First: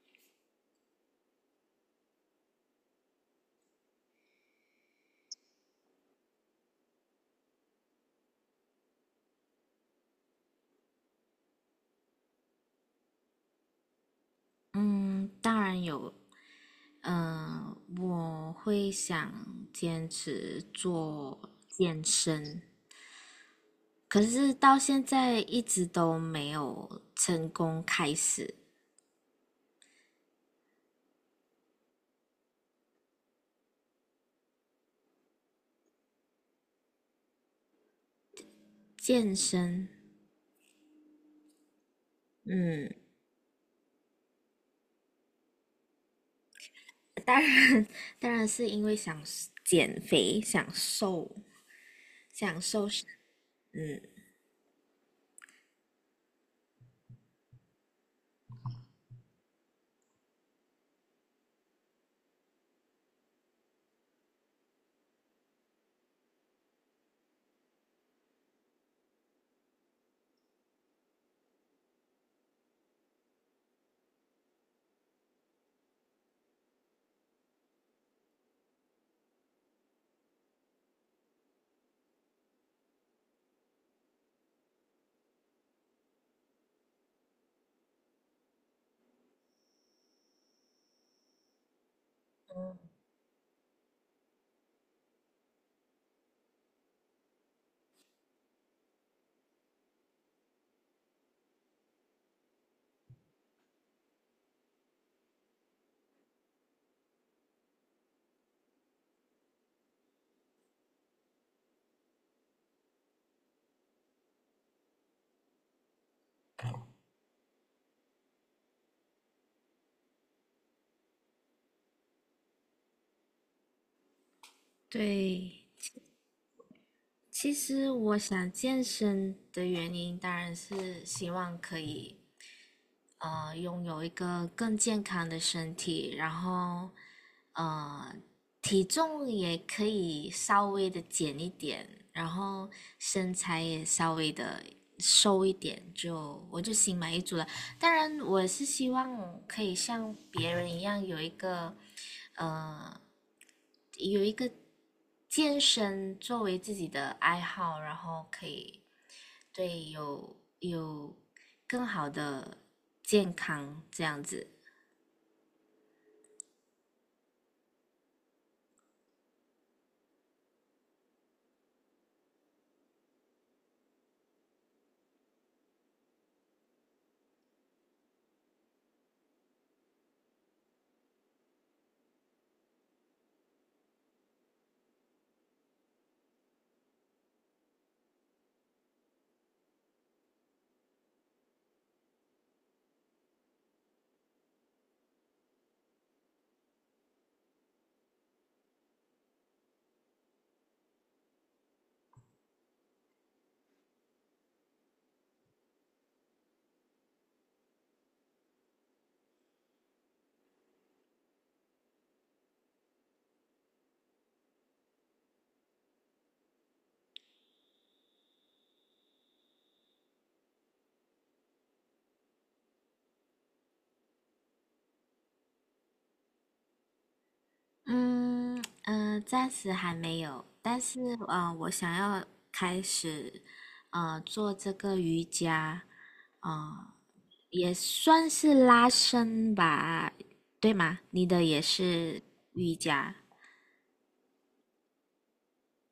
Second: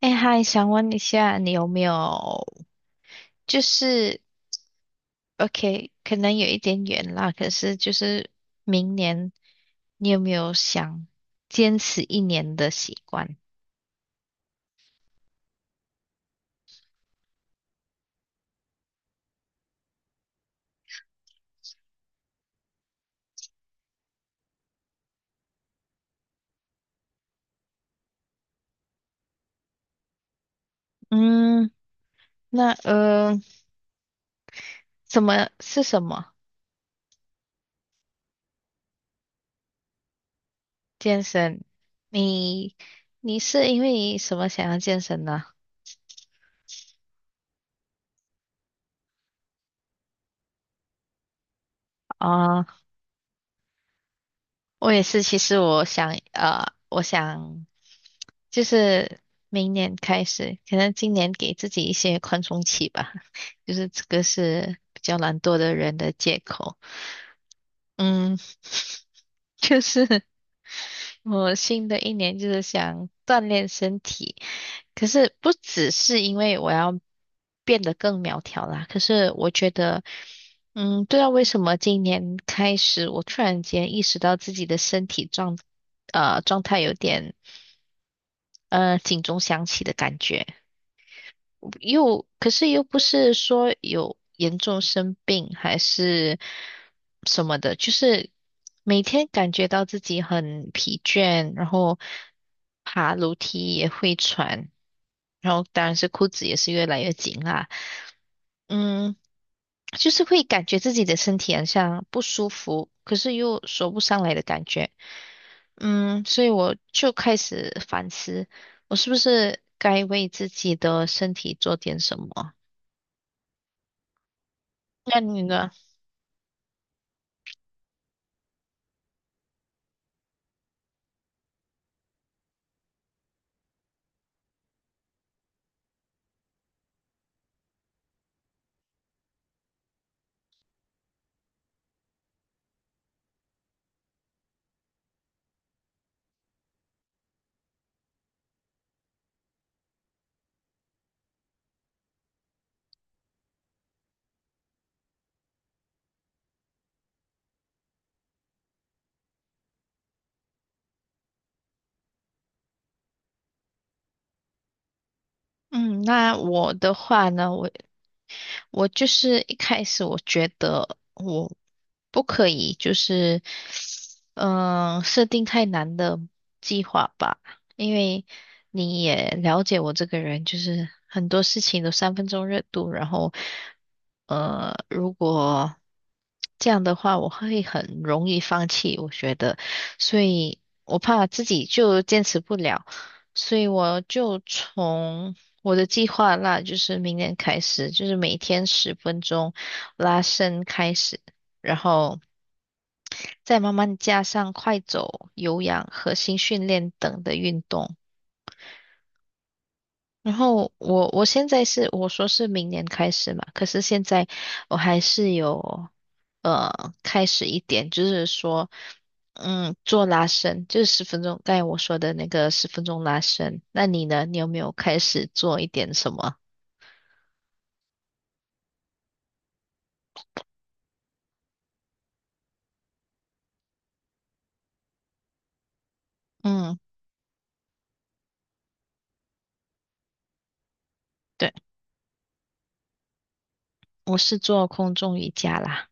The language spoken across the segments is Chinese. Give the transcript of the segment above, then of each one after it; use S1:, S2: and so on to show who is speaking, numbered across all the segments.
S1: 哎，嗨，想问一下，你有没有就是，OK，可能有一点远啦，可是就是明年你有没有想坚持一年的习惯？
S2: 嗯，当然有。嗯、我会想坚持做健身，可是到现在一直都没有成功开始
S1: 嗯，那什么
S2: 健身。
S1: 健身？你
S2: 嗯，
S1: 你是因为什么想要健身呢？
S2: 当然，当然是因为想减肥、想瘦、想
S1: 啊？
S2: 瘦身。嗯，
S1: 我也是，其实我想，我想就是明年开始，可能今年给自己一些宽松期吧，就是这个是比较懒惰的人的借口。嗯，就是我新的一年就是想锻炼身体，可是不只是因为我要变得更苗条啦，可是我觉得，嗯，不知道为什么今年开始，我突然间意识到自己的身体状态有点，警钟响起的感觉。又可是又不是说有严重生病还是什么的，就是每天感觉到自己很疲倦，然后爬楼梯也会喘，然后当然是裤子也是越来越紧啦，嗯，就是会感觉自己的身体好像不舒服，可是又说不上来的感觉，嗯，所以我就开始反思，我是不是该为自己的身体做点什么？那你
S2: 对。
S1: 呢？
S2: 其实我想健身的原因，当然是希望可以拥有一个更健康的身体，然后呃体重也可以稍微的减一点，然后身材也稍微的瘦一点，就我就心满意足了。当然，我是希望可以像别人一样有一个呃有一个健身作为自己的爱好，然后可以对有有更好的健康这样子。
S1: 嗯，那我的话呢，我就是一开始我觉得我不可以，就是设定太难的计划吧，因为你也了解我这个人，就是很多事情都三分钟热度，然后如果这样的话，我会很容易放弃，我觉得，所以我怕自己就坚持不了。所以我就从我的计划那就是明年开始，就是每天十分钟拉伸开始，然后再慢慢加上快走、有氧、核心训练等的运动。然后我现在是我说是明年开始嘛，可是现在我还是有开始一点，就是说做拉伸，就是十分钟，刚才我说的那个十分钟拉伸。那你呢？你有没有开始做一点什么？
S2: 嗯。嗯，暂时还没有，但是我想要开始做这个瑜伽，
S1: 嗯。
S2: 啊，也算是拉伸吧，对吗？你的
S1: 对。
S2: 也是瑜伽。
S1: 我是做空中瑜伽啦，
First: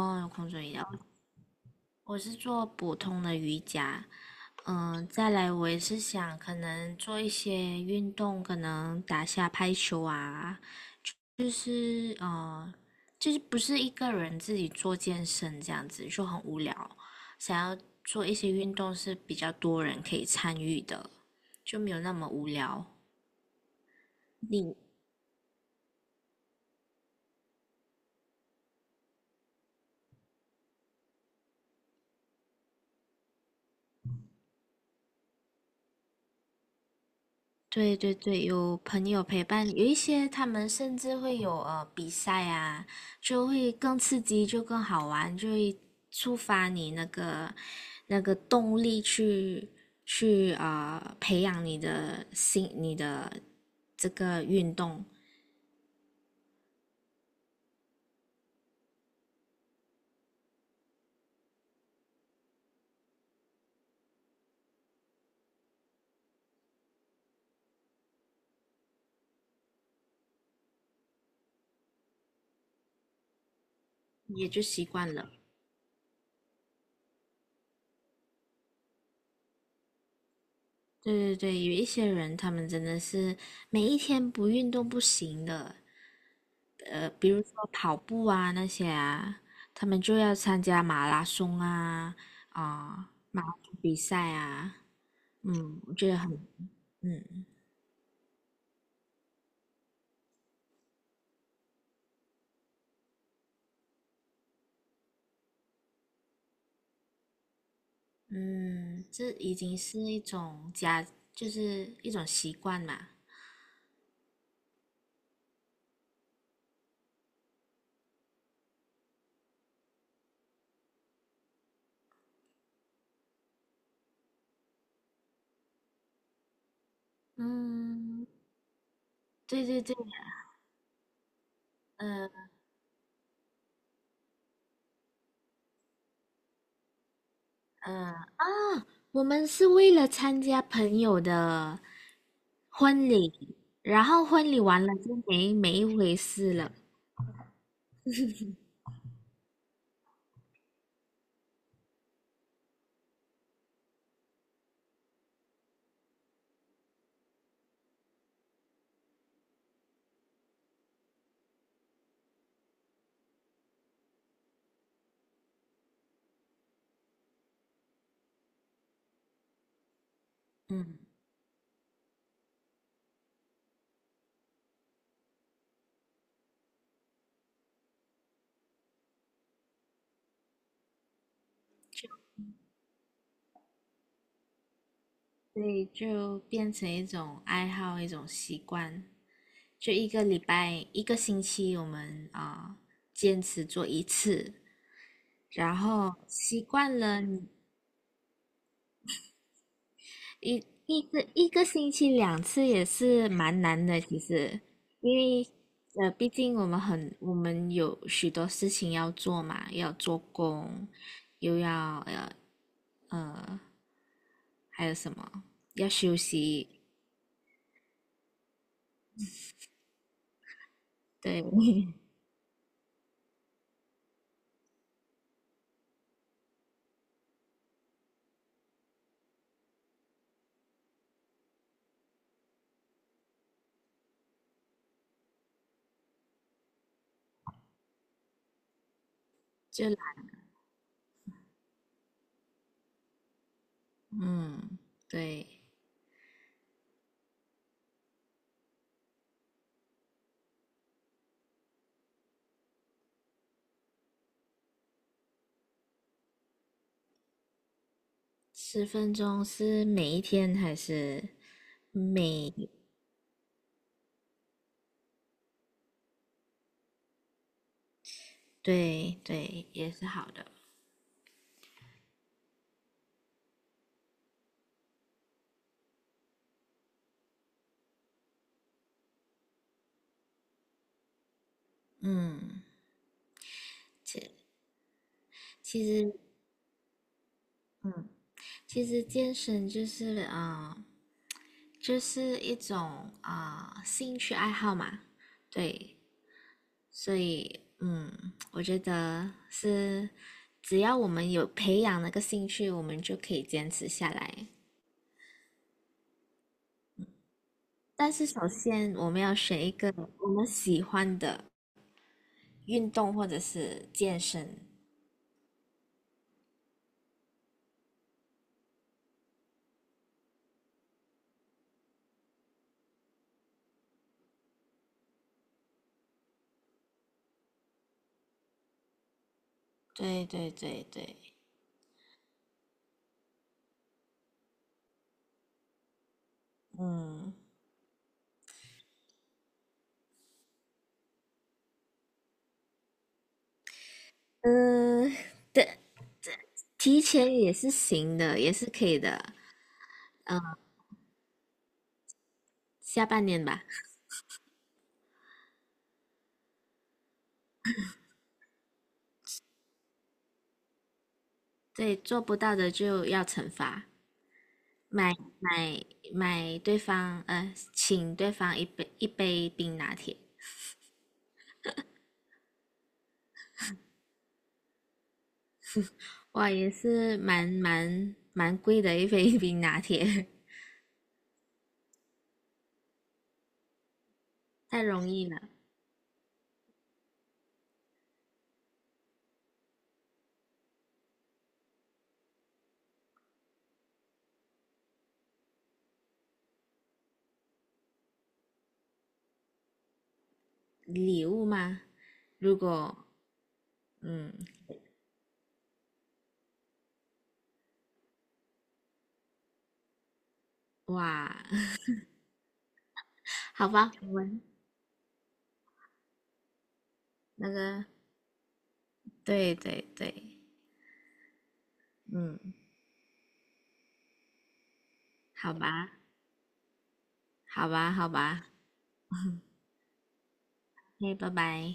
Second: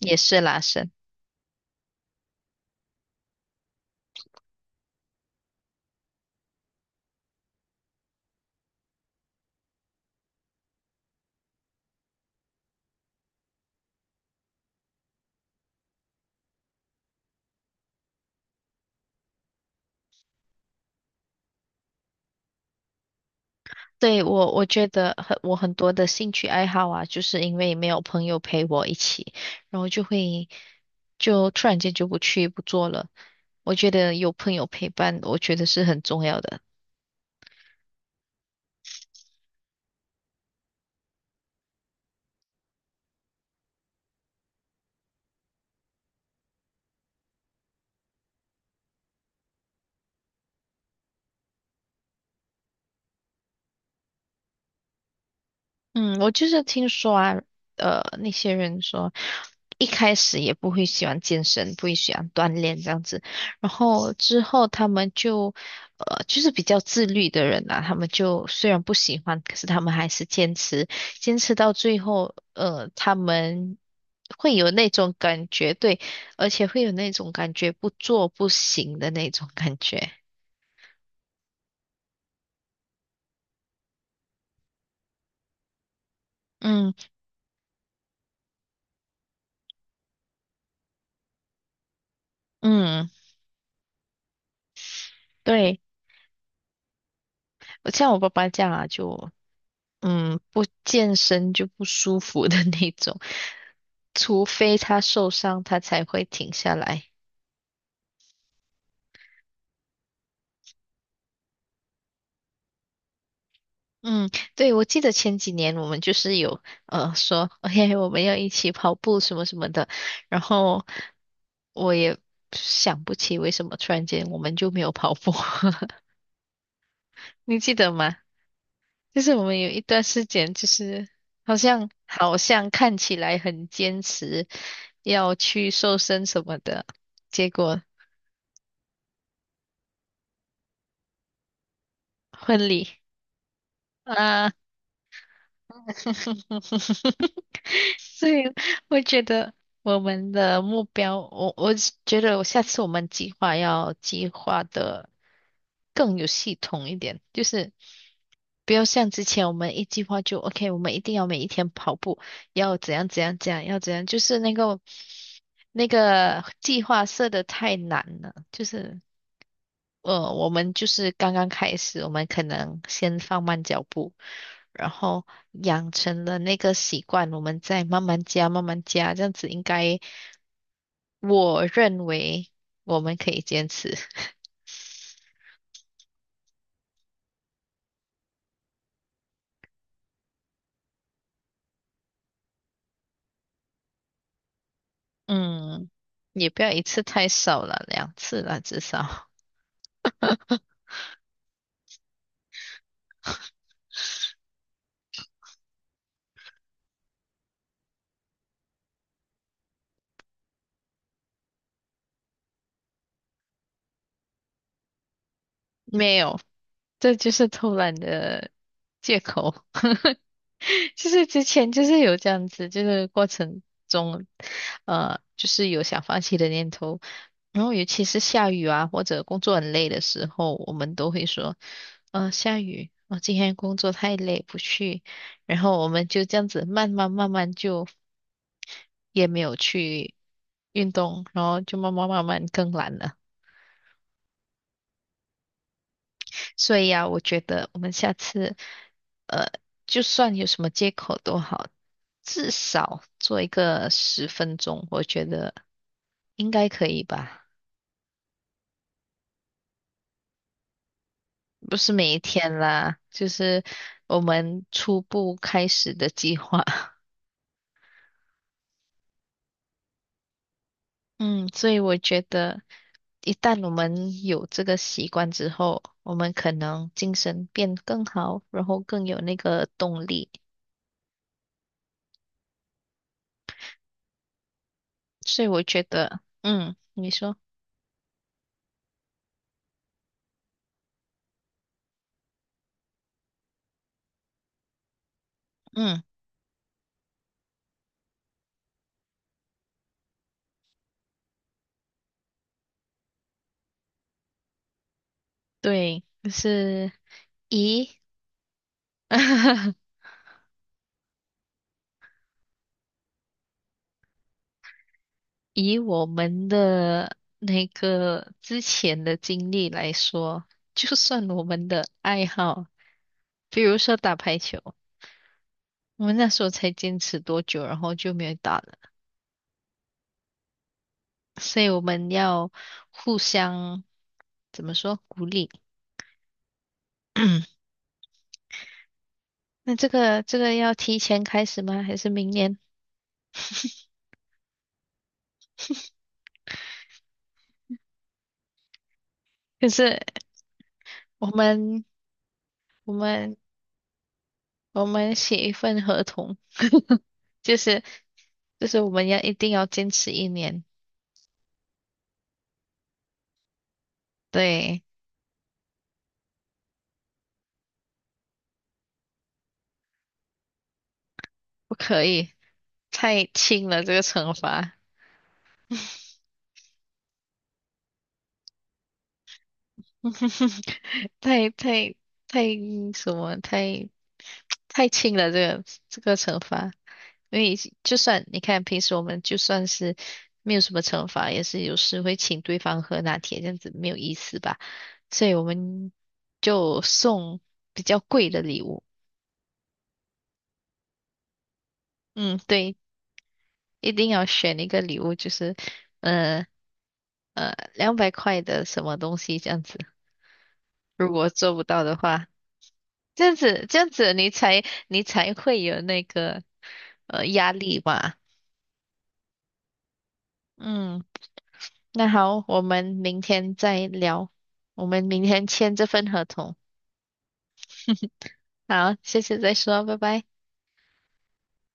S1: 也是
S2: 空
S1: 拉
S2: 中瑜伽，
S1: 伸。
S2: 我是做普通的瑜伽。嗯，再来我也是想可能做一些运动，可能打下拍球啊，就是呃，就是不是一个人自己做健身这样子就很无聊，想要做一些运动是比较多人可以参与的，就没有那么无聊。
S1: 对，我
S2: 你
S1: 觉得很多的兴趣爱好啊，就是因为没有朋友陪我一起，然后就突然间就不去不做了。我觉得有朋友陪伴，我觉得是很重要的。
S2: 对对对，有朋友陪伴，有一些他们甚至会有比赛啊，就会更刺激，就更好玩，就会触发你那个动力去去培养你的心，你的这个运动。
S1: 嗯，我就是听说啊，呃，那些人说一开始也不会喜欢健身，不会喜欢锻炼这样子，然后之后他们就，就是比较自律的人啊，他们就虽然不喜欢，可是他们还是坚持，坚持到最后，他们
S2: 也
S1: 会
S2: 就
S1: 有
S2: 习
S1: 那种
S2: 惯了。
S1: 感觉，对，而且会有那种感觉不做不行的那种感觉。
S2: 对对对，有一些人他们真的是每一天不运动不行的，
S1: 嗯
S2: 呃，比如说跑步啊那些啊，他们就要参加马拉松啊，
S1: 嗯，
S2: 啊、马拉松比赛啊，
S1: 对，
S2: 嗯，我觉得很，嗯。
S1: 像我爸爸这样啊，就。嗯，不健身就不舒服的 那种，除非他受伤，他才会停下来。
S2: 嗯，这已经是一种家，就是一种习惯嘛。
S1: 嗯，对，我记得前几年我们就是有说，哎，我们要一起跑步什么什么的，然后我也想不起为什么突然间我们就没有跑步，你记得吗？
S2: 嗯，
S1: 就是我们
S2: 对
S1: 有一
S2: 对对，
S1: 段时间，就是好像
S2: 呃
S1: 好像看起来很坚持要去瘦身什么的，结果。
S2: 呃，我们是为了参加朋友的
S1: 婚礼
S2: 婚礼，然后婚
S1: 啊，
S2: 礼完了就没一回事了，
S1: 所以我觉得我们的目标，我觉得我下次我们计划要计划的更有系统一点，就是不要像之前我们一计划就 OK，我们一定要每一天跑步，要怎样怎样怎样，要怎样，就是那个计划设的太难了，就是。我们就
S2: 嗯，
S1: 是刚刚开始，我们可能先放慢脚步，然后养成了那个习惯，我们再慢慢加，慢慢加，这样子应该，我认为我们可以坚持。
S2: 所以就变成一种爱好，一种习惯。就一个礼拜、一个星期，我们坚持做一次，然
S1: 嗯，
S2: 后
S1: 也
S2: 习
S1: 不要一
S2: 惯
S1: 次
S2: 了
S1: 太少了，两次了至少。
S2: 一一个星期两次也是蛮难的，其实，因为呃，毕竟我们有许多事情要做嘛，要做工，又要呃还有什么？要
S1: 没
S2: 休
S1: 有，
S2: 息，
S1: 这就是偷懒的借口。就是
S2: 对，
S1: 之前就 是有这样子，就是过程中，就是有想放弃的念头。然后尤其是下雨啊，或者工作很累的时候，我们都会说，下雨，我今天工作太累，不去。然后我们就这样子慢慢慢慢就也没有
S2: 就
S1: 去
S2: 来，
S1: 运动，然后就慢慢慢慢更懒了。
S2: 嗯，对，
S1: 所以啊，我觉得我们下次，呃，就算有什么借口都好，至少做一个十分钟，我觉得应该可以吧？
S2: 10分钟是每一天还是
S1: 不是每一
S2: 每？
S1: 天啦，就是我们初步开始的计划。
S2: 对对，也是好的，
S1: 嗯，所以我觉得，一旦我们有这个习惯之后，我们可能精神变更好，然后更有那个动力。
S2: 嗯，其
S1: 所以我觉
S2: 其实，
S1: 得，嗯，你说，
S2: 嗯，其实健身就是就是一种兴趣爱好嘛，对，
S1: 嗯，
S2: 所以，嗯，我觉得是，只要我们有培养那个兴趣，我们就可以坚持下来。
S1: 对，就是。以
S2: 但是首先我们要选一 个我们喜欢的运动或者是健身。
S1: 以我们的那个之前的经历来说，就算我们的爱好，比如说打排球，我们那时候才坚持多久，然后就没有打了，
S2: 对对对对，
S1: 所以我们要互相怎么说鼓励？
S2: 嗯。
S1: 那这个要提前开始吗？还是明年？
S2: 嗯，对，提前也是行的，也是可以的。
S1: 可是
S2: 嗯，
S1: 我们我
S2: 下半
S1: 们
S2: 年吧。
S1: 我们写一份合同，就是就是我们要一定要坚持一年。
S2: 对，做不到的就要惩罚，
S1: 对，
S2: 买买买对方，呃，请对方一杯冰拿铁。
S1: 不可以，太轻了这个惩罚，
S2: 哇，也是蛮贵的一杯 冰拿铁，
S1: 太太太什么，太
S2: 太
S1: 太
S2: 容
S1: 轻
S2: 易
S1: 了这
S2: 了。
S1: 个这个惩罚，因为就算你看平时我们就算是没有什么惩罚，也是有时会请对方喝拿铁，这样子没有意思吧，所以我们就送比较贵的礼物。
S2: 礼物吗？
S1: 嗯，
S2: 如
S1: 对，
S2: 果
S1: 一定要
S2: 嗯，
S1: 选一个礼物，就是呃200块的什么东西这样子。如
S2: 哇，
S1: 果做不 到的话，这样子
S2: 好
S1: 这样
S2: 吧，我
S1: 子你
S2: 们
S1: 才你才会有那个
S2: 那
S1: 压力
S2: 个，
S1: 吧。
S2: 对对对，
S1: 嗯，那
S2: 嗯，
S1: 好，我们明天再聊，我们明天
S2: 好
S1: 签这
S2: 吧，
S1: 份合同。
S2: 好吧，好吧，
S1: 好，谢谢再说，拜拜。
S2: 嘿，拜拜。